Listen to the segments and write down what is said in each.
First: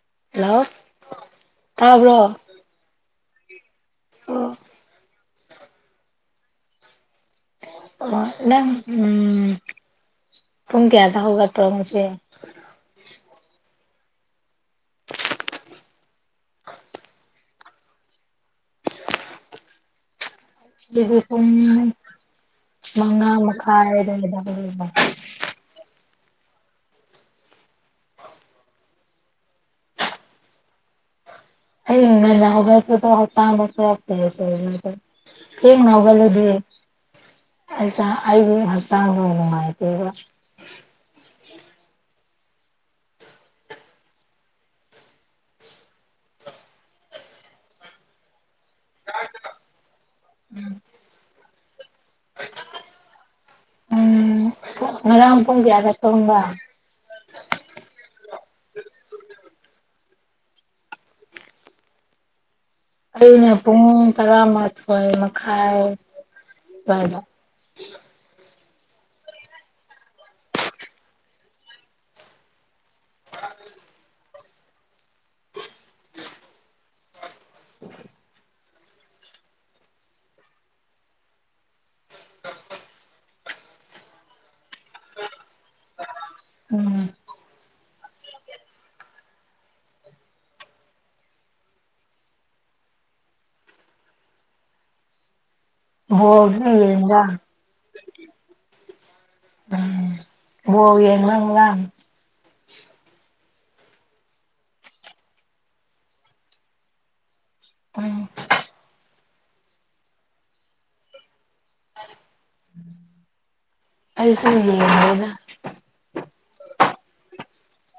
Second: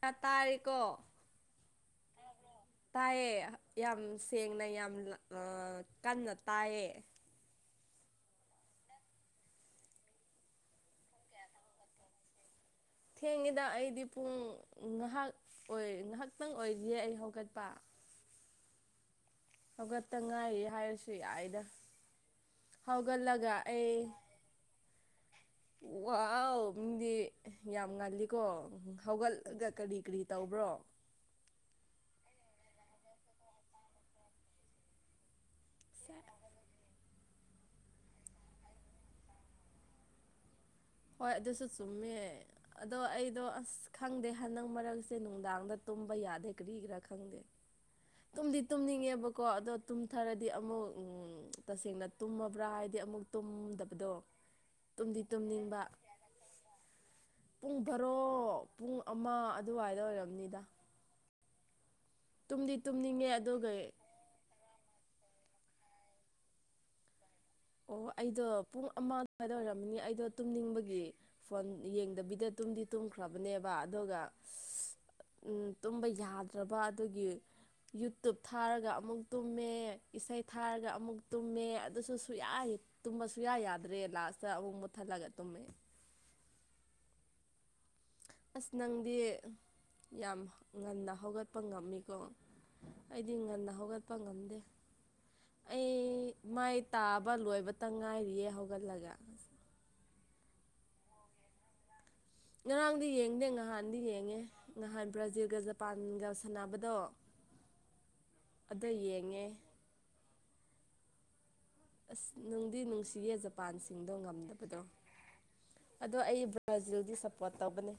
ꯀ ꯍꯜꯂꯣ ꯇꯔꯤꯀꯣ ꯇꯥꯕ꯭ꯔꯣ ꯊꯥꯏꯌꯦ ꯌꯥꯝ ꯑꯣ ꯁꯦꯡꯅ ꯌꯥꯝ ꯀꯟꯅ ꯇꯥꯏꯌꯦ ꯑ ꯅꯪ ꯎꯝ ꯇꯨꯡ ꯀꯌꯥꯗ ꯍꯧꯒ ꯄ꯭ꯔꯣꯃꯁꯦ ꯊꯦꯡꯉꯤꯗ ꯑꯩꯗꯤ ꯄꯨꯡ ꯉꯥꯏꯍꯥꯛ ꯑꯣꯏ ꯉꯥꯏꯍꯥꯛꯇꯪ ꯑꯣꯏꯔꯤꯌꯦ ꯑꯩ ꯍꯧꯒꯠꯄ [inaudible] ꯍꯧꯒꯠꯇ ꯉꯥꯏꯔꯤ ꯍꯥꯏꯔꯁꯨ ꯁꯤꯗꯤ ꯄꯨꯡ ꯌꯥꯏꯗ ꯃꯉꯥ ꯍꯧꯒꯠꯂꯒ ꯃꯈꯥꯏ ꯑꯩ ꯑꯗ꯭ꯋꯥꯏꯗꯨꯗ ꯍꯧꯒꯠꯂꯕ ꯋꯥꯎ ꯌꯥꯝ ꯉꯜꯂꯤꯀꯣ ꯍꯧꯒꯠꯂꯒ ꯀꯔꯤ ꯀꯔꯤ ꯇꯧꯕ꯭ꯔꯣ ꯎꯝ ꯉꯟꯅ ꯍꯧꯒꯠꯄꯗꯣ ꯍꯛꯆꯥꯡꯗꯣ ꯈꯔꯥ ꯐ꯭ꯔꯦꯁ [unintelligible] ꯊꯦꯡꯅ ꯍꯧꯒꯠꯂꯗꯤ [unintelligible] ꯑꯩꯒꯤ ꯍꯛꯆꯥꯡꯗꯣ ꯅꯨꯡꯉꯥꯏꯇꯦꯕ ꯍꯣꯏ ꯑꯗꯨꯁꯨ ꯆꯨꯝꯃꯦ ꯑꯗꯣ ꯑꯩꯗꯣ ꯑꯁ ꯈꯪꯗꯦ ꯍꯟꯗꯛ ꯃꯔꯛꯁꯦ ꯅꯨꯡꯗꯥꯡꯗ ꯇꯨꯝꯕ ꯌꯥꯗꯦ ꯀꯔꯤꯒꯤꯔꯥ ꯈꯪꯗꯦ ꯇꯨꯝꯗꯤ ꯇꯨꯝꯅꯤꯡꯉꯦꯕꯀꯣ ꯑꯗꯣ ꯇꯨꯝꯊꯔꯗꯤ ꯑꯃꯨꯛ ꯇꯁꯦꯡꯅ ꯇꯨꯝꯃꯕ꯭ꯔꯥ ꯍꯥꯏꯗꯤ ꯑꯃꯨꯛ ꯇꯨꯝ ꯇꯨꯝꯗꯕꯗꯣ ꯎꯝ ꯇꯨꯝꯗꯤ ꯉꯔꯥꯡ ꯄꯨꯡ ꯇꯨꯝꯅꯤꯡꯕ ꯀꯌꯥꯗ ꯇꯨꯝꯕ꯭ꯔꯥ ꯄꯨꯡ ꯚꯔꯣ ꯄꯨꯡ ꯑꯃ ꯑꯗꯨꯋꯥꯏꯗ ꯑꯣꯏꯔꯝꯅꯤꯗ ꯇꯨꯝꯗꯤ ꯇꯨꯝꯅꯤꯡꯉꯦ ꯑꯩꯩꯅ ꯑꯗꯨꯒ ꯄꯨꯡ ꯇꯔꯥꯃꯥꯊꯣꯏ ꯃꯈꯥꯏ ꯑꯗ꯭ꯋꯥꯏꯗ ꯑꯣ ꯑꯩꯗꯣ ꯄꯨꯡ ꯑꯃ ꯑꯗꯨꯋꯥꯏꯗ ꯑꯣꯏꯔꯝꯅꯤ ꯑꯩꯗꯣ ꯇꯨꯝꯅꯤꯡꯕꯒꯤ ꯐꯣꯟ ꯌꯦꯡꯗꯕꯤꯗ ꯇꯨꯝꯗꯤ ꯇꯨꯝꯈ꯭ꯔꯕꯅꯦꯕ ꯑꯗꯨꯒ ꯎꯝ ꯇꯨꯝꯕ ꯌꯥꯗ꯭ꯔꯕ ꯑꯗꯨꯒꯤ ꯌꯨꯇꯨꯞ ꯊꯥꯔꯒ ꯑꯃꯨꯛ ꯇꯨꯝꯃꯦ ꯏꯁꯩ ꯊꯥꯔꯒ ꯑꯃꯨꯛ ꯇꯨꯝꯃꯦ ꯑꯗꯨꯁꯨ ꯁꯨꯌꯥꯏ ꯇꯨꯝꯕ ꯁꯨꯨꯡꯌꯥ ꯌꯥꯗ꯭ꯔꯦ ꯂꯥꯁꯇ ꯑꯃꯨꯛ ꯃꯨꯊꯠꯂꯒ ꯇꯨꯝꯃꯦ ꯎꯝ ꯑꯁ ꯅꯪꯗꯤ ꯌꯥꯝ ꯉꯟꯅ ꯍꯧꯒꯠꯄ ꯉꯝꯃꯤꯀꯣ ꯑꯩꯗꯤ ꯉꯟꯅ ꯍꯧꯒꯠꯄ ꯉꯝꯗꯦ ꯑꯩ ꯕꯣꯜꯗꯤ ꯃꯥꯏ ꯌꯦꯡꯕ꯭ꯔꯥ ꯇꯥꯕ ꯂꯣꯏꯕꯇ ꯉꯥꯏꯔꯤꯌꯦ ꯍꯧꯒꯠꯂꯒ ꯎꯝ ꯕꯣꯜ ꯌꯦꯡꯕ꯭ꯔꯥ ꯉꯔꯥꯡ ꯉꯔꯥꯡꯗꯤ ꯌꯦꯡꯗꯦ ꯉꯥꯡ ꯅꯍꯥꯟꯗꯤ ꯌꯦꯡꯉꯦ ꯅꯍꯥꯟ ꯕ꯭ꯔꯥꯖꯤꯜꯒ ꯖꯄꯥꯟꯒ ꯁꯥꯟꯅꯕꯗꯣ ꯎꯝ ꯑꯗ ꯌꯦꯡꯉꯦ ꯑꯁ ꯅꯨꯡꯗꯤ ꯅꯨꯡꯁꯤꯌꯦꯦ ꯖꯄꯥꯟꯁꯤꯡꯗꯣ ꯑꯩꯁꯨ ꯉꯝꯗꯕꯗꯣ ꯌꯦꯡꯉꯦꯗ ꯑꯗꯣ ꯑꯩ ꯕ꯭ꯔꯥꯖꯤꯜꯗꯤ ꯁꯞꯄꯣꯔꯠ ꯇꯧꯕꯅꯦ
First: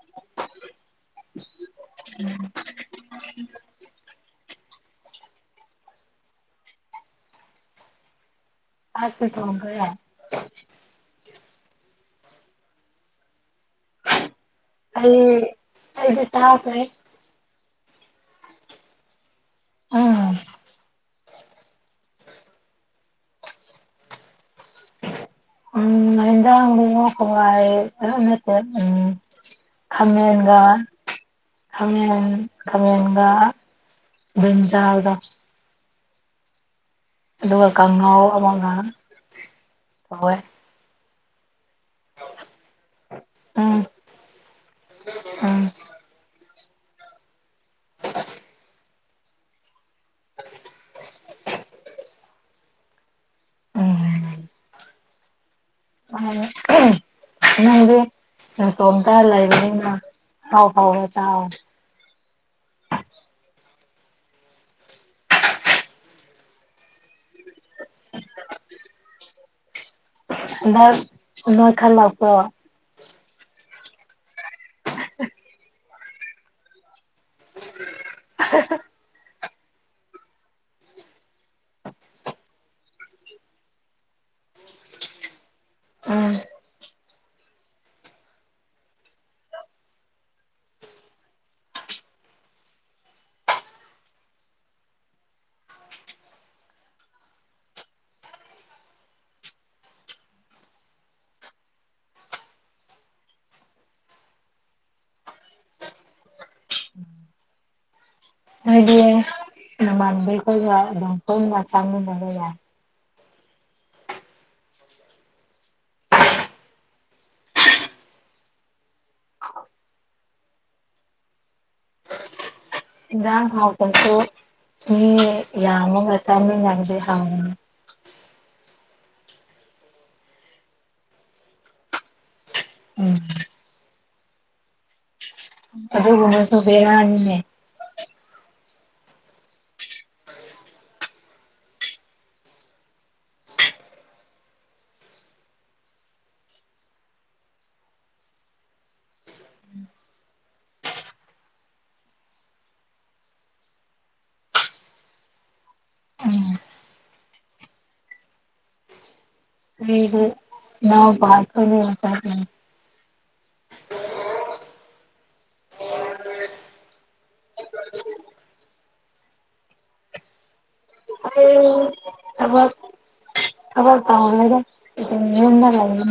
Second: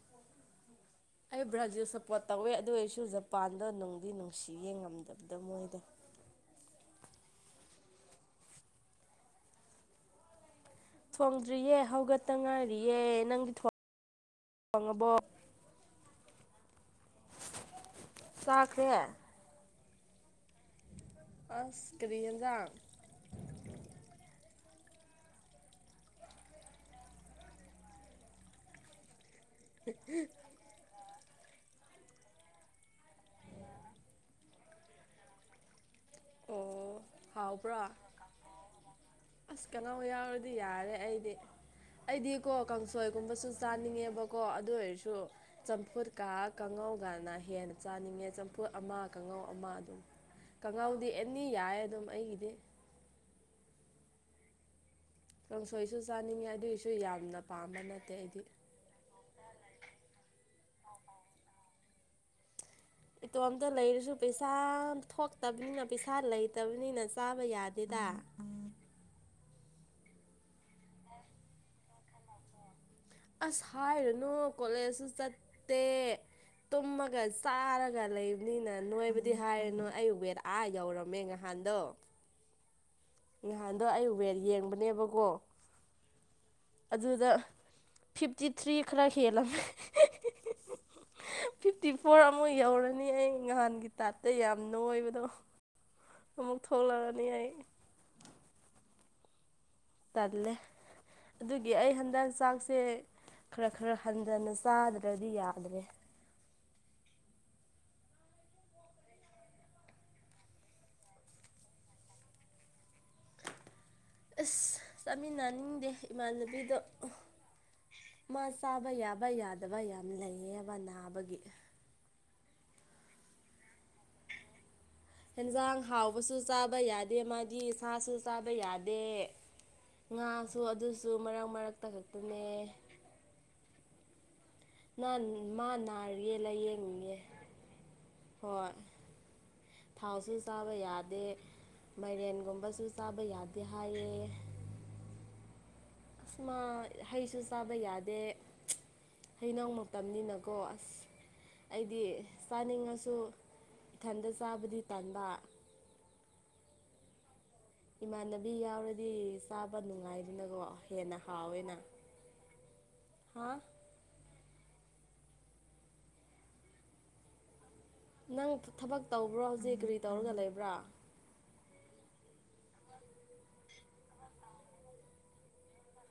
ꯑꯩ ꯕ꯭ꯔꯥꯖꯤꯜ ꯁꯞꯄꯣꯠ ꯇꯧꯋꯦ ꯑꯗꯨ ꯑꯣꯏꯁꯨ ꯖꯄꯥꯟꯗ ꯅꯨꯡꯗꯤ ꯅꯨꯡꯁꯤꯌꯦ ꯉꯝꯗꯕ ꯗ ꯃꯣꯏꯗ ꯍꯥꯔꯠꯇ ꯊꯣꯝꯈ꯭ꯔꯦ ꯊꯣꯡꯗ꯭ꯔꯤꯌꯦ ꯍꯧꯒꯠꯇ ꯉꯥꯏꯔꯤꯌꯦ ꯅꯪꯗꯤ ꯊꯣ ꯑꯩ ꯑꯩꯗꯤ ꯆꯥꯈ꯭ꯔꯦ ꯆꯥꯈ꯭ꯔꯦ ꯑ ꯑꯁ ꯀꯔꯤ ꯍꯦꯟꯖꯥꯡ ꯎꯝ ꯍꯦꯟꯖꯥꯡ ꯗꯨꯅ ꯍꯋꯥꯏ ꯑꯩ ꯅꯠꯇꯦ ꯎꯝ ꯈꯥꯃꯦꯟꯒ ꯈꯥꯃꯦꯟ ꯈꯥꯃꯦꯟꯒ ꯕ꯭ꯔꯤꯟꯖꯥꯜꯒ ꯑꯣ ꯑꯗꯨꯒ ꯍꯥꯎꯕ꯭ꯔꯣ ꯀꯥꯡꯉꯧ ꯑꯃꯒ ꯑꯁ ꯀꯅꯣ ꯇꯧꯋꯦ ꯌꯥꯎꯔꯗꯤ ꯌꯥꯔꯦ ꯑꯩꯗꯤ ꯑꯩꯗꯤꯀꯣ ꯀꯥꯡꯁꯣꯏꯒꯨꯝꯕꯁꯨ ꯎꯝ ꯆꯥꯅꯤꯡꯉꯦꯕꯀꯣ ꯑꯗꯨ ꯑꯣꯏꯔꯁꯨ ꯎꯝ ꯆꯝꯐꯨꯠꯀ ꯀꯥꯡꯉꯧꯒꯅ ꯍꯦꯟꯅ ꯆꯥꯅꯤꯡꯉꯦ ꯆꯝꯐꯨꯠ ꯑꯃ ꯀꯥꯡꯉꯥꯎ ꯑꯃ ꯑꯗꯨꯝ ꯀꯥꯡꯉꯥꯎꯗꯤ ꯑꯦꯅꯤ ꯌꯥꯏ ꯑꯗꯨꯝ ꯑꯩꯒꯤꯗꯤ ꯎꯝ ꯀꯥꯡꯁꯣꯏꯁꯨ ꯆꯥꯅꯤꯡꯉꯦ ꯑꯗꯨꯏꯁꯨ ꯌꯥꯝꯅ ꯄꯥꯝꯕ ꯅꯪꯗꯤ ꯅꯠꯇꯦ ꯑꯩꯗꯤ ꯅꯇꯣꯝꯇ ꯂꯩꯕꯅꯤꯅ ꯍꯥꯎ ꯍꯥꯎꯅ ꯆꯥꯎ ꯏꯇꯣꯝꯇ ꯂꯩꯔꯁꯨ ꯄꯩꯁꯥ ꯊꯣꯛꯇꯕꯅꯤꯅ ꯄꯩꯁꯥ ꯂꯩꯇꯕꯅꯤꯅ ꯆꯥꯕ ꯌꯥꯗꯦꯗ ꯍꯟꯗꯛ ꯅꯣꯏ ꯈꯜꯂꯛꯄ꯭ꯔꯣ ꯁꯥꯏꯔꯨꯅꯨ ꯀꯣꯂꯦꯖꯁꯨ ꯆꯠꯇꯦ ꯇꯨꯝꯃꯒ ꯆꯥꯔꯒ ꯀ ꯂꯩꯕꯅꯤꯅ ꯅꯣꯏꯕꯨꯗꯤ ꯍꯥꯏꯔꯤꯨꯅꯨ ꯑꯩ ꯋꯦꯠ ꯑꯥ ꯌꯧꯔꯝꯃꯦ ꯉꯍꯥꯟꯗꯣ ꯅꯍꯥꯟꯗꯣ ꯑꯩ ꯋꯦꯠ ꯌꯦꯡꯕꯅꯦꯕꯀꯣ ꯎꯝ ꯑꯗꯨꯗ ꯐꯤꯞꯇꯤ ꯊ꯭ꯔꯤ ꯈꯔ ꯍꯦꯜꯂꯝꯃꯦ [unintelligible] ꯐꯤꯐꯇꯤ ꯐꯣꯔ ꯑꯃꯨꯛ ꯌꯧꯔꯅꯤ ꯑꯩ ꯅꯍꯥꯟꯒꯤ ꯇꯥꯏꯞꯇ ꯌꯥꯝꯅ ꯑꯣꯏꯕꯗꯣ ꯑꯃꯨꯛ ꯊꯣꯡꯂꯛꯑꯅꯤ ꯑꯩ ꯇꯜꯂꯦ ꯑꯗꯨꯒꯤ ꯑꯩ ꯍꯟꯗꯛ ꯆꯥꯛꯁꯦ ꯈꯔ ꯈꯔ ꯍꯟꯊꯅ ꯆꯥꯗ꯭ꯔꯗꯤ ꯌꯥꯗ꯭ꯔꯦ ꯍꯥꯏꯦ ꯅ ꯀ ꯗꯝ ꯇꯣ ꯃꯥ ꯆꯥꯡ ꯃ ꯌꯥ [unintelligible] ꯑꯁ ꯆꯥꯃꯤꯟꯅꯅꯤꯡꯗꯦ ꯏꯃꯥꯟꯅꯕꯤꯗꯣ ꯃꯥ ꯆꯥꯕ ꯌꯥꯕ ꯌꯥꯗꯕ ꯌꯥꯝ ꯂꯩꯌꯦꯕ ꯅꯥꯕꯒꯤ ꯌꯥ ꯍꯥꯎ ꯇꯁꯨ ꯌꯦꯟꯖꯥꯡ ꯍꯥꯎꯕꯁꯨ ꯆꯥꯕ ꯌꯥꯗꯦ ꯍꯥꯎꯕꯅꯤ ꯃꯥꯗꯤ ꯁꯥꯁꯨ ꯆꯥꯕ ꯌꯥꯗꯦ ꯑꯗ ꯉꯥꯁꯨ ꯑꯗꯨꯁꯨ ꯃꯔꯛ ꯃꯔꯛꯇ ꯈꯛꯇꯅꯦ ꯎꯝ ꯃꯥ ꯅꯥꯔꯤꯌꯦ ꯑꯗꯨꯒꯨꯝꯕꯁꯨ ꯂꯥꯏꯌꯦꯡꯉꯤꯌꯦ ꯕꯦꯔꯥꯅꯤꯅꯦ ꯍꯣꯏ [unintelligible] ꯊꯥꯎꯁꯨ ꯆꯥꯕ ꯌꯥꯗꯦ ꯃꯥꯏꯔꯦꯟꯒꯨꯝꯕꯁꯨ ꯆꯥꯕ ꯌꯥꯗꯦ ꯍꯥꯏꯌꯦ [unintelligible] ꯑꯁꯃ ꯍꯩꯁꯨ ꯆꯥꯕ ꯌꯥꯗꯦ ꯍꯩꯅꯧ ꯃꯇꯝꯅꯤꯅꯀꯣ ꯑꯁ ꯑꯩꯗꯤ ꯆꯥꯅꯤꯡꯉꯁꯨ ꯏꯊꯟꯗ ꯆꯥꯕꯨꯗꯤ ꯇꯥꯟꯕ ꯎꯝ ꯏꯃꯥꯟꯅꯕꯤ ꯌꯥꯎꯔꯗꯤ ꯆꯥꯕ ꯍꯗꯤ ꯅꯨꯡꯉꯥꯏꯗꯅꯀꯣ ꯅꯎ ꯍꯦꯟꯅ ꯍꯥꯎꯋꯦꯅ ꯄꯥꯊꯅꯦ ꯍꯥ ꯅꯪ ꯊꯕꯛ ꯇꯧꯕ꯭ꯔꯣ ꯍꯧꯖꯤꯛ ꯀꯔꯤ ꯇꯧꯔꯒ ꯂꯩꯕ꯭ꯔꯥ [unintelligible] ꯊꯕꯛ ꯈꯕꯔ ꯄꯍ ꯂꯩꯗ ꯌꯝꯗ ꯂ [unintelligible]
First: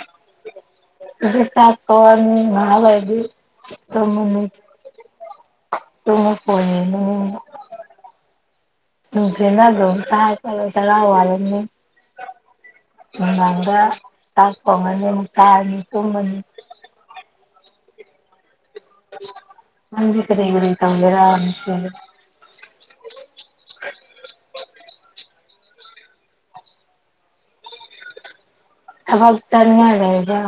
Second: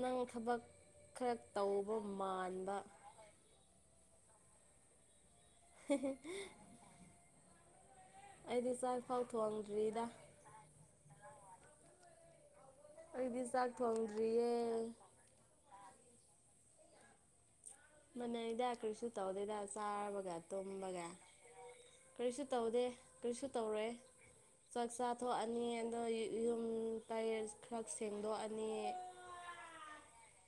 ꯅꯪ ꯊꯕꯛ ꯈꯔ ꯁꯤ ꯇꯧꯕ ꯊꯥꯄꯋꯥꯅꯤ ꯃꯥꯟꯕ ꯃꯥꯕꯥꯏꯗꯤ ꯁꯃ [unintelligible] ꯇꯨꯃ ꯐꯣꯟꯣꯟ ꯑꯩꯗꯤ ꯆꯥꯛ ꯐꯥꯎ ꯐꯅ ꯑꯗꯨꯣ ꯊꯣꯡꯗ꯭ꯔꯤꯗ ꯆ ꯆꯔ ꯋꯥꯅꯤ ꯎ ꯑꯩꯗꯤ ꯆꯥꯛ ꯉꯥꯡꯒ ꯊꯣꯡꯗ꯭ꯔꯤꯌꯦ ꯇꯥꯛꯄꯣꯡꯉꯅꯤ ꯊꯥꯔꯅꯤ ꯇꯨꯝꯃꯅꯤ ꯃꯅꯩꯗ ꯀꯔꯤꯁꯨ ꯇꯧꯗꯦ ꯅꯪꯗꯤ ꯆꯥꯕꯒ ꯀꯔꯤ ꯀꯔꯤ ꯇꯨꯝꯕꯒ ꯇꯧꯒꯦꯔꯥ ꯉꯁꯤꯗꯤ ꯀꯔꯤꯁꯨ ꯇꯧꯗꯦ ꯀꯔꯤꯁꯨ ꯇꯧꯔꯦꯏ ꯆꯥꯛ ꯆꯥ ꯑꯅꯤ ꯑꯗꯣ ꯌꯨꯝ ꯇꯔꯠ ꯈꯔ ꯁꯦꯡꯗꯣꯛꯑꯅꯤ ꯑꯐꯛ ꯆꯠꯅꯤꯉꯥꯏ ꯂꯩꯕ꯭ꯔ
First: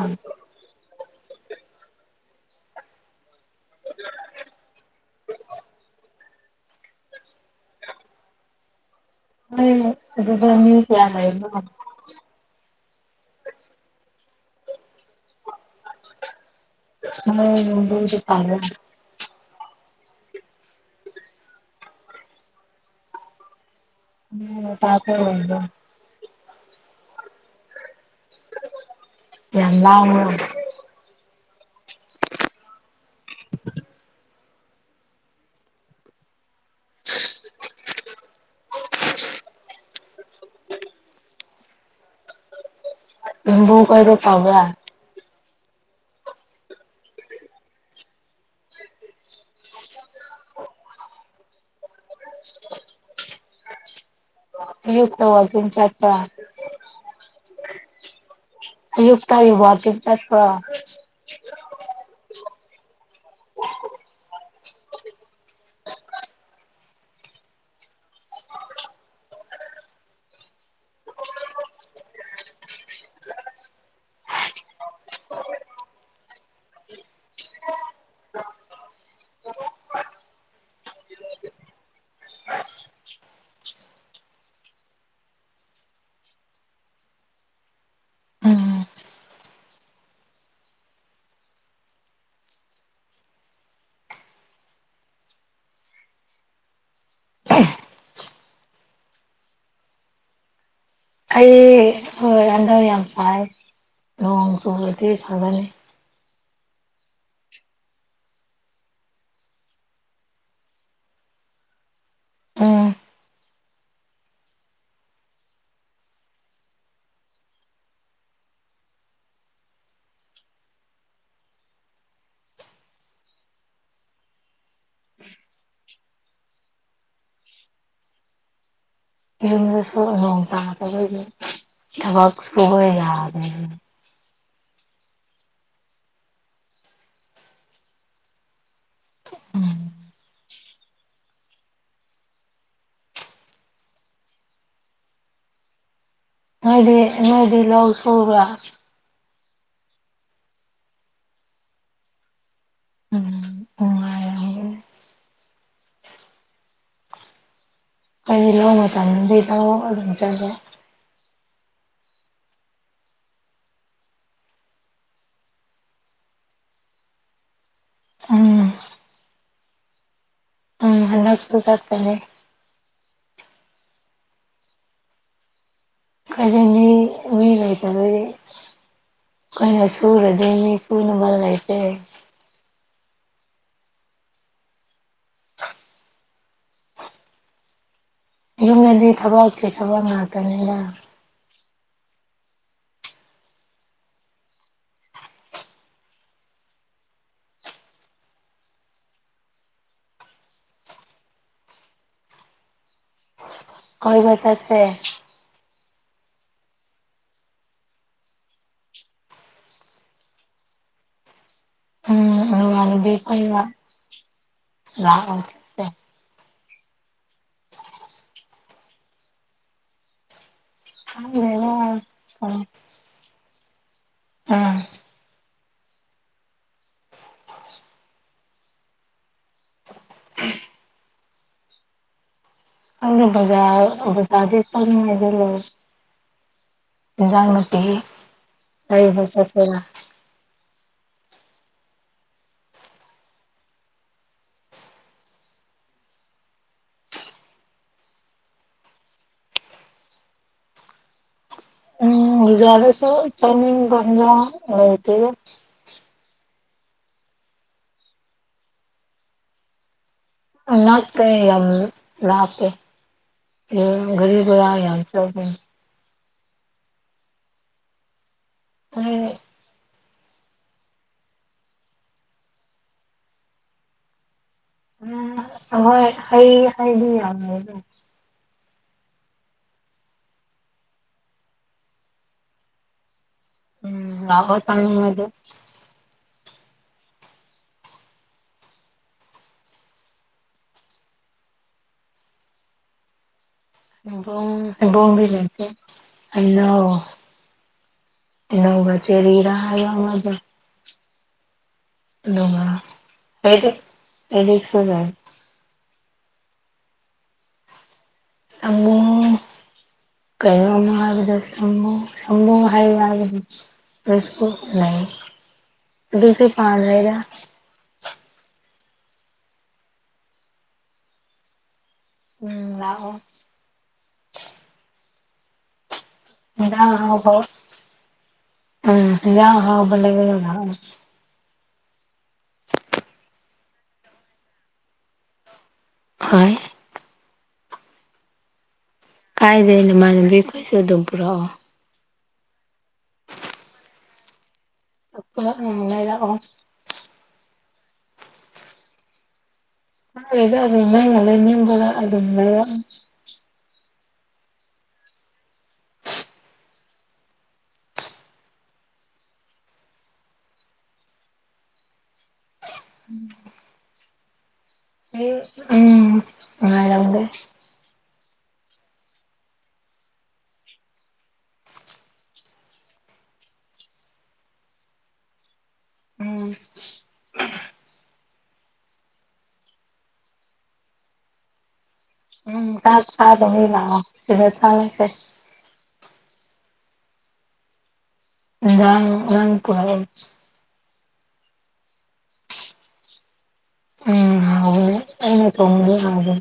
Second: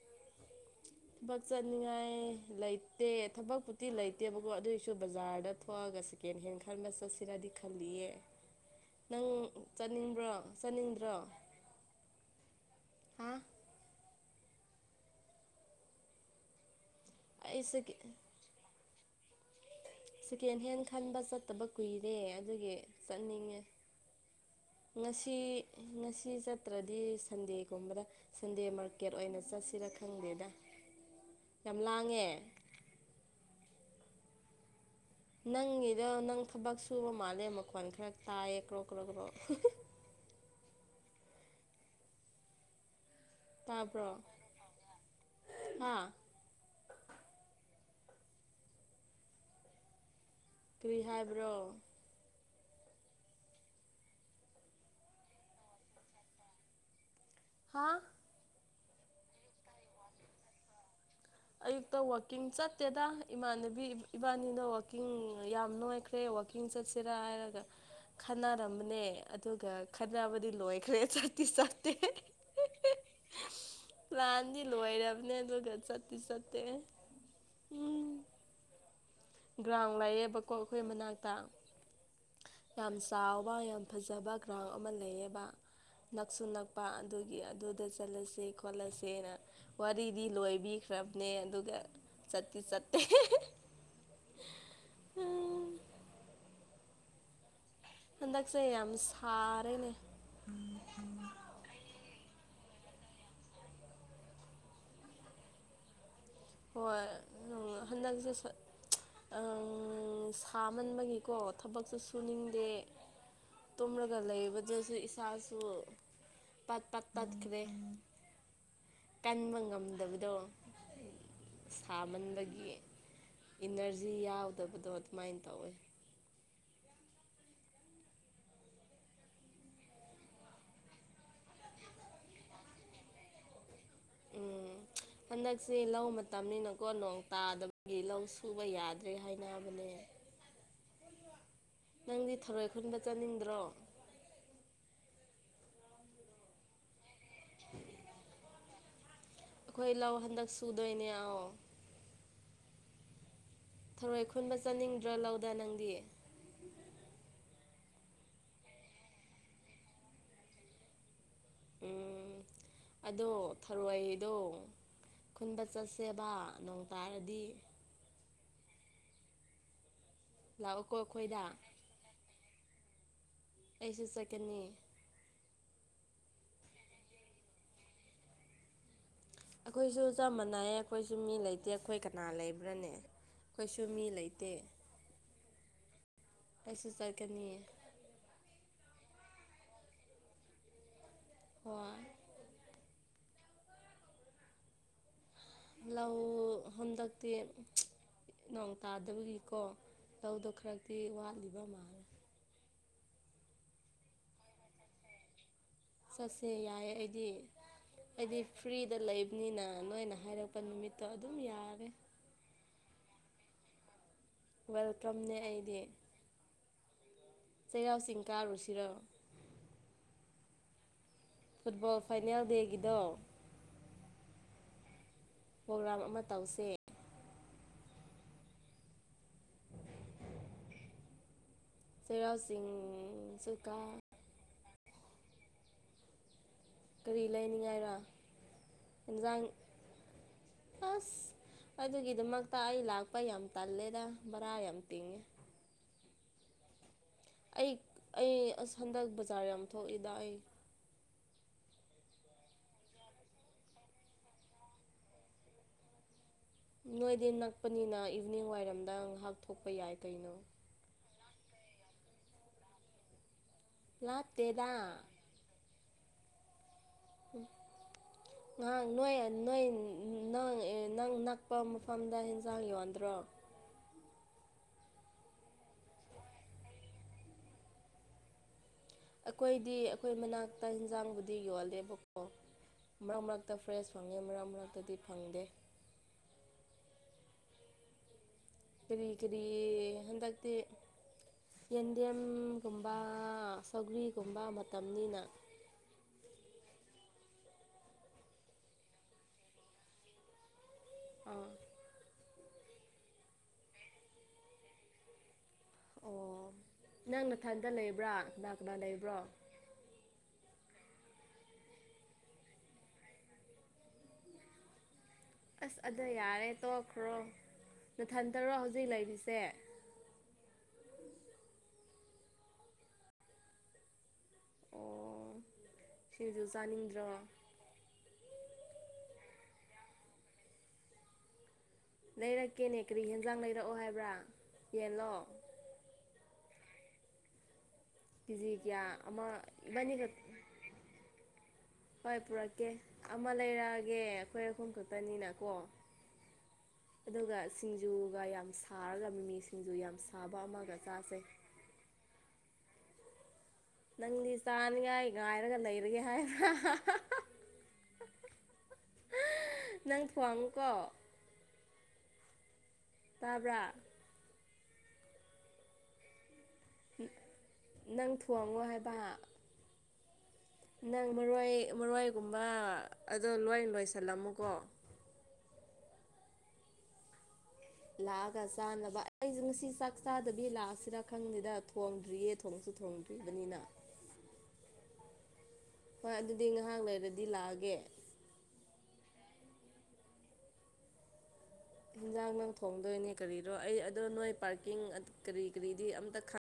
ꯛ ꯆꯠꯅꯤꯡꯉꯥꯏ ꯂꯩꯇꯦ ꯊꯕꯛꯄꯨꯗꯤ ꯂꯩꯇꯦꯕꯀꯣ ꯑꯗꯨꯑꯣꯏꯁꯨ ꯕꯖꯥꯔꯗ ꯊꯣꯛꯑꯒ ꯁꯤ ꯀꯦꯟꯍꯦꯟ ꯈꯟꯕ ꯆꯠꯁꯤꯔꯗꯤ ꯈꯜꯂꯤꯌꯦ ꯅꯪ ꯑ ꯆꯠꯅꯤꯡꯕ꯭ꯔꯣ ꯑꯗꯨꯗ ꯆꯠꯅꯤꯡꯗ꯭ꯔꯣ ꯀꯌꯥ ꯍꯥ ꯑꯩ ꯁꯦꯀꯦ ꯍꯣꯏꯗꯁꯨ ꯄꯥ ꯁꯦꯀꯦꯟ ꯍꯦꯟ ꯈꯟꯕ ꯆꯠꯇꯕ ꯀꯨꯏꯔꯦ ꯑꯗꯨꯒꯤ ꯆꯠꯅꯤꯡꯉꯦ ꯅꯣꯏ ꯅꯆꯥꯈꯣꯏ ꯉꯁꯤ ꯂꯩꯕ꯭ꯔꯥ ꯉꯁꯤ ꯆꯠꯇ꯭ꯔꯗꯤ ꯁꯟꯗꯦꯒꯨꯝꯕꯗ ꯁꯟꯗꯦ ꯃꯥꯔꯀꯦꯠ ꯑꯣꯏꯅ ꯌꯥꯝ ꯆꯠꯁꯤꯔ ꯂꯥꯡꯕ꯭ꯔꯣ ꯈꯪꯗꯦꯗ ꯌꯥꯝ ꯂꯥꯡꯉꯦ [unintelligible] ꯅꯪꯒꯤꯗ ꯅꯪ ꯊꯕꯛ ꯁꯨꯕ ꯃꯥꯜꯂꯦ ꯃꯈꯣꯟ ꯈꯔ ꯇꯥꯏꯌꯦ ꯀ꯭ꯔꯣ ꯀ꯭ꯔꯣ ꯀ꯭ꯔꯣ [unintelligible] ꯕꯨ ꯑꯣꯏꯕ ꯄꯥꯝꯕ꯭ꯔꯥ ꯍꯥꯥ ꯀꯔꯤ ꯍꯥꯏꯕ꯭ꯔꯣ ꯑꯌꯨꯛꯇ ꯋꯥꯛ ꯀꯤꯡ ꯆꯠꯄ꯭ꯔꯥ ꯍꯥ ꯑꯌꯨꯛꯇ ꯑꯩ ꯋꯥꯛꯀꯤꯡ ꯆꯠꯄ꯭ꯔꯣ ꯋꯥꯥꯛꯀꯤꯡ ꯆꯠꯇꯦꯗ ꯏꯃꯥꯟꯅꯕꯤ ꯏꯕꯥꯅꯤꯅ ꯋꯥꯛꯀꯤꯡ ꯌꯥꯝ ꯅꯣꯏꯈ꯭ꯔꯦ ꯋꯥꯛꯀꯤꯡ ꯆꯠꯁꯤ ꯔꯥ ꯍꯥꯏ ꯔꯒ ꯈꯟꯅꯔꯝꯕꯅꯦ ꯑꯗꯨꯒ ꯈꯟꯅꯕꯗꯤ ꯂꯣꯏꯈ꯭ꯔꯦ ꯆꯠꯇꯤ ꯆꯠꯇꯦ ꯄ꯭ꯂꯥꯟꯗꯤ ꯂꯣꯏꯔꯕꯅꯦ ꯑꯗꯨꯒ ꯆꯠ ꯇꯤ ꯆꯠꯇꯦ ꯎꯝ ꯒ꯭ꯔꯥꯎꯟ ꯂꯌꯦꯕꯀꯣ ꯑꯈꯣꯏ ꯃꯅꯥꯛꯇ ꯌꯥꯝ ꯆꯥꯎꯕ ꯌꯥꯝ ꯐꯖꯕ ꯒ꯭ꯔꯥꯎꯟ ꯑꯃ ꯂꯩꯌꯦꯕ ꯅꯛꯁꯨ ꯅꯛꯄ ꯑꯗꯨꯒꯤ ꯑꯗꯨꯗ ꯆꯠꯂꯁꯦ ꯎꯝ ꯈꯣꯠꯂꯁꯦꯅ ꯋꯥꯔꯤꯗꯤ ꯂꯣꯏꯕꯤ ꯈ꯭ꯔꯕꯅꯦ ꯑꯗꯨꯒ ꯆꯠꯇꯤ ꯆꯠꯇꯦ ꯍꯟꯗꯛꯁꯦ ꯌꯥꯝ ꯁꯥꯔꯦꯅꯦ ꯑꯩ ꯑꯡ ꯍꯟꯗꯛ ꯌꯥꯝ ꯁꯥꯏ ꯅꯣꯡ ꯆꯨꯔꯗꯤ ꯐꯒꯅꯤ ꯍꯣꯏ ꯍꯟꯗꯛꯁꯦ ꯁꯥꯃꯟꯕꯒꯤꯀꯣ ꯊꯕꯛꯁꯨ ꯁꯨꯅꯤꯡꯗꯦ ꯎꯝ ꯇꯨꯝꯔꯒ ꯂꯩꯕꯗꯁꯨ ꯏꯁꯥꯁꯨ ꯄꯠ ꯄꯠ ꯇꯠꯈ꯭ꯔꯦ ꯀꯟꯕ ꯉꯝꯗꯕꯗꯣ ꯁꯥꯃꯟꯕꯒꯤ ꯏꯅꯔꯖꯤ ꯌꯥꯎꯗꯕꯗꯣ ꯑꯗꯨꯃꯥꯏꯅ ꯇꯧꯋꯤ ꯌꯨꯝꯗꯁꯨ ꯅꯣꯡ ꯇꯥꯗꯕꯒꯤ ꯊꯕꯛ ꯁꯨꯕ ꯌꯥꯗꯦꯅꯦ ꯎꯝ ꯍꯟꯗꯛꯁꯦ ꯂꯧ ꯃꯇꯝꯅꯤꯅꯀꯣ ꯅꯣꯡ ꯇꯥꯗꯕꯒꯤ ꯂꯧ ꯁꯨꯕ ꯌꯥꯗ ꯗ꯭ꯔꯦ ꯍꯥꯏꯅꯕꯅꯦ ꯅꯪꯗꯤ ꯊꯔꯣꯏ ꯈꯨꯟꯕ ꯆꯠꯅꯤꯡꯗ꯭ꯔꯣ ꯅꯣꯏꯗꯤ ꯅꯣꯏꯗꯤ ꯂꯧ ꯁꯨꯕ꯭ꯔꯥ ꯑꯩꯈꯣꯏ ꯂꯧ ꯍꯟꯗꯛ ꯁꯨꯗꯣꯏꯅꯦ ꯑꯧ ꯎꯝ ꯊꯧꯔꯣꯏ ꯈꯨꯟꯕ ꯅꯨꯡꯉꯥꯏꯔꯝꯒꯅꯤ ꯆꯠꯅꯤꯡꯗ꯭ꯔ ꯂꯧꯗ ꯅꯪꯗꯤ ꯑꯩꯗꯤ ꯂꯧ ꯃꯇꯝꯗꯗꯤ ꯂꯧ ꯑꯗꯨꯝ ꯆꯠꯂꯦ ꯎꯝ [inaudible] ꯑꯗꯣ ꯊꯔꯣꯏꯗꯣ ꯈꯨꯟꯕ ꯆꯠꯁꯦꯕ ꯅꯣꯡ ꯇꯥꯔꯗꯤ ꯎꯝ ꯎꯝ ꯂꯥꯛꯑꯣꯀꯣ ꯑꯩꯈꯣꯏꯗ ꯍꯟꯗꯛꯁꯨ ꯆꯠꯀꯅꯤ ꯑꯩꯁꯨ ꯆꯠꯀꯅꯤ ꯀꯔꯤ ꯃꯤ ꯃꯤ ꯂꯩꯇꯕꯩ ꯑꯈꯣꯏꯁꯨ ꯆꯞ ꯃꯥꯟꯅꯩꯌꯦ ꯈꯣꯏꯁꯨ ꯃꯤ ꯂꯩꯇꯦ ꯈꯣꯏ ꯀꯅꯥ ꯂꯩꯕ꯭ꯔꯥꯅꯦ ꯈꯣꯏꯁꯨ ꯃꯤ ꯂꯩꯇꯦ ꯑꯩꯁꯨ ꯆꯠꯀꯅꯤꯌꯦ ꯌꯨꯝꯗꯗꯤ ꯊꯕꯛꯀꯤ ꯊꯕꯛ ꯉꯥꯛꯇꯅꯤꯗ ꯍꯣꯏ ꯂꯧ ꯍꯟꯗꯛꯇꯤ ꯅꯣꯡ ꯇꯥꯗꯕꯒꯤꯀꯣ ꯂꯧꯗꯣ ꯈꯔꯛꯇꯤ ꯋꯥꯠꯂꯤꯕ ꯃꯥꯜꯂꯦ ꯀꯣꯏꯕ ꯆꯠꯁꯦ ꯆꯠꯁꯦ ꯌꯥꯏꯌꯦ ꯑꯩꯗꯤ ꯑꯩꯗꯤ ꯐ꯭ꯔꯤꯗ ꯂꯩꯕꯅꯤꯅ ꯅꯣꯏꯅ ꯍꯥꯏꯔꯛꯄ ꯅꯨꯃꯤꯠꯇꯣ ꯑꯗꯨꯝ ꯌꯥꯔꯦ ꯋꯥ ꯀ ꯋꯦꯜꯀꯝꯅꯦ ꯑꯩꯗꯤ ꯆꯩꯦꯔꯥꯎ ꯁꯤꯁꯤꯡꯤꯡꯀꯥ ꯔꯨꯁꯤꯔ ꯈꯪꯗꯦꯗ ꯐꯨꯠꯕꯣꯜ ꯐꯥꯏꯅꯦꯜ ꯗꯦꯒꯤꯗꯣ ꯑꯥ ꯄ꯭ꯔꯣꯒ꯭ꯔꯥꯝ ꯑꯃ ꯇꯧꯁꯦ [unintelligible] ꯁꯤꯔꯥꯁ ꯑꯗ ꯕꯖꯥ ꯕꯖꯥꯗ ꯁꯗꯂꯣ ꯀꯔꯤ ꯖꯥꯡꯅꯠꯇ ꯂꯩꯅꯤꯡꯉꯥꯏꯔ ꯏꯟꯖꯥꯡ ꯀꯏꯕꯁꯁꯔ ꯑꯁ ꯑꯗꯨꯒꯤꯗꯃꯛꯇ ꯑꯩ ꯂꯥꯛꯄ ꯌꯥꯝ ꯇꯜꯂꯦꯗ ꯚꯔꯥ ꯌꯥꯝ ꯇꯤꯡꯉꯦ ꯑꯩ ꯑꯩ ꯑꯁ ꯍꯟꯗꯛ ꯕꯖꯥꯔ ꯌꯥꯝ ꯊꯣꯛꯏꯗ ꯑꯩ ꯎꯖꯔꯦꯁ ꯆꯃꯤ ꯄꯪꯖꯥ ꯅꯇ ꯅꯣꯏꯗꯤ ꯅꯛꯄꯅꯤꯅ ꯏꯚꯅꯤꯡ ꯋꯥꯏꯔꯝꯗ ꯉꯥꯏꯍꯥꯛ ꯊꯣꯛꯄ ꯌꯥꯏ ꯀꯩꯅꯣ ꯉꯇꯩ ꯌꯥꯝ ꯂꯥꯛꯄꯦ ꯔꯤꯕ ꯂꯥꯞꯇꯦꯗ ꯍ ꯆ ꯑ ꯅꯣꯏ ꯍꯣꯏ ꯅꯣꯏ ꯅꯪ ꯅꯪ ꯅꯛꯄ ꯃꯐꯝꯗ ꯑꯦꯟꯁꯥꯡ ꯌꯣꯟꯗ꯭ꯔꯣ ꯍꯣꯏ ꯑꯩ ꯑꯩꯈꯣꯏꯗꯤ ꯑꯩꯈꯣꯏ ꯃꯅꯥꯛꯇ ꯌꯦꯟꯖꯥꯡꯕꯨꯗꯤ ꯌꯣꯜꯂꯦꯕꯀꯣ ꯃꯔꯛ ꯃꯔꯛ ꯍꯛꯇ ꯐ꯭ꯔꯦꯁ ꯐꯪꯉꯦ ꯎꯝ ꯃꯔꯛ ꯂꯥꯛꯑꯣ ꯃꯔꯛꯇꯗꯤ ꯆꯥꯅꯤꯡꯉꯗꯤ ꯐꯪꯗꯦ ꯀꯔꯤ ꯀꯔꯤ ꯍꯟꯗꯛꯇꯤ ꯑꯦꯟꯗꯤ ꯑꯦꯝꯒꯨꯝꯕ ꯦ ꯑ ꯅ ꯆꯦꯔꯤꯔ ꯃꯗ ꯑꯥ ꯅꯨꯡꯉꯗꯤ ꯑꯦꯗꯤꯁ ꯑꯣ ꯅꯪ ꯃꯊꯟꯇ ꯂꯩꯕ꯭ꯔꯥ ꯀꯅꯥ ꯀꯅꯥ ꯂꯩꯕ꯭ꯔꯣ ꯀꯩꯅ ꯍꯥꯏꯕꯗ ꯁꯃ ꯁꯃꯨ ꯍꯥꯏꯕꯒ ꯐꯁ ꯑꯁ ꯑꯗꯨꯗ ꯌꯥꯔꯦ ꯇꯣꯛꯈ꯭ꯔꯣ ꯅꯊꯟꯗꯔꯣ ꯍꯧꯖꯤꯛ ꯖ ꯂꯥꯏꯕꯤꯁꯦ ꯎꯝ ꯂꯑꯣꯣ ꯑꯣ ꯁꯤꯡꯖꯨ ꯌꯥ ꯆꯥꯅꯤꯡꯗ꯭ꯔꯣ ꯍꯕ ꯎꯝ ꯌꯥ ꯍ ꯃꯒ ꯂꯩꯔꯛꯀꯦꯅꯦ ꯀꯔꯤ ꯌꯦꯦꯟꯖꯥꯡ ꯂꯩꯔꯛꯑꯣ ꯍꯥꯏꯕ꯭ꯔꯥ ꯌꯦꯟꯂꯣ ꯍ ꯀꯤꯖꯤ ꯀꯌꯥ ꯑꯃ ꯀꯥꯏꯗꯦ ꯏꯕꯥꯅꯤ ꯈꯛ ꯅꯃꯥꯟꯅꯕꯤ ꯀꯣꯏꯁꯨ ꯑꯗꯨꯝ ꯄꯨꯔꯛꯑꯣ ꯍꯣꯏ ꯄꯨꯔꯛꯀꯦ ꯑꯃ ꯂꯩꯔꯛꯑꯒꯦ ꯑꯩꯈꯣꯏ ꯑꯍꯨꯝ ꯈꯛꯇ ꯑꯗꯨꯒ ꯑꯔ ꯁꯤꯡꯖꯨꯒ ꯌꯥꯝ ꯁꯥꯔꯒ ꯃꯤꯃꯤꯁꯦ ꯑꯗ ꯑꯗꯨ ꯉꯅ ꯑꯗꯨ ꯃ ꯅꯪꯗꯤ ꯆꯥꯅꯤꯉꯥꯏ ꯉꯥꯏꯔꯒ ꯂꯩꯔꯒꯦ ꯍꯥꯏꯕ꯭ꯔꯥ ꯅꯪ ꯊꯋꯥꯉꯨꯀꯣ ꯇꯥꯕ꯭ꯔ ꯎꯝ ꯉꯉꯥꯏꯔꯗꯦ ꯈꯣꯡꯉꯣ ꯍꯥꯏꯕ ꯅꯪ ꯃꯔꯣꯏ ꯃꯔꯣꯏꯒꯨꯝꯕ ꯑꯗꯣ ꯂꯣꯏ ꯂꯣꯏꯁꯤꯜꯂꯝꯃꯨꯀꯣ [unintelligible] ꯎꯝ ꯂꯥꯛꯑꯒ ꯆꯥꯅꯕ ꯑꯩꯁꯦ ꯉꯁꯤ ꯆꯥꯛ ꯆꯥꯗꯕꯤ ꯂꯥꯛꯑꯁꯤꯔ ꯈꯪꯉꯦꯗ ꯊꯣꯡ ꯎꯝ ꯀꯥꯛ ꯊꯥꯗꯧ ꯂꯉꯣ ꯁꯤꯚꯦ ꯊꯁꯦ ꯍꯣꯏ ꯑꯗꯨꯗꯤ ꯉꯥꯏꯍꯥꯛ ꯂꯩꯔꯗꯤ ꯂꯥꯛꯑꯒꯦ ꯂ ꯅꯪ ꯀꯔ ꯍꯤꯟꯖꯥꯡ ꯅꯪ ꯊꯣꯡꯗꯣꯏꯅꯦ ꯀꯔꯤꯔꯣ ꯑꯩ ꯑꯗꯣ ꯎꯝ ꯅꯣꯏ ꯄꯥꯔꯀꯤꯡ ꯍꯥꯎꯕꯅꯦ ꯀꯔꯤ ꯑꯩꯅ ꯀꯔꯤꯗꯤ ꯊꯣꯡꯕꯗꯤ ꯑꯝꯇ ꯍꯥꯎꯕꯅꯦ ꯈ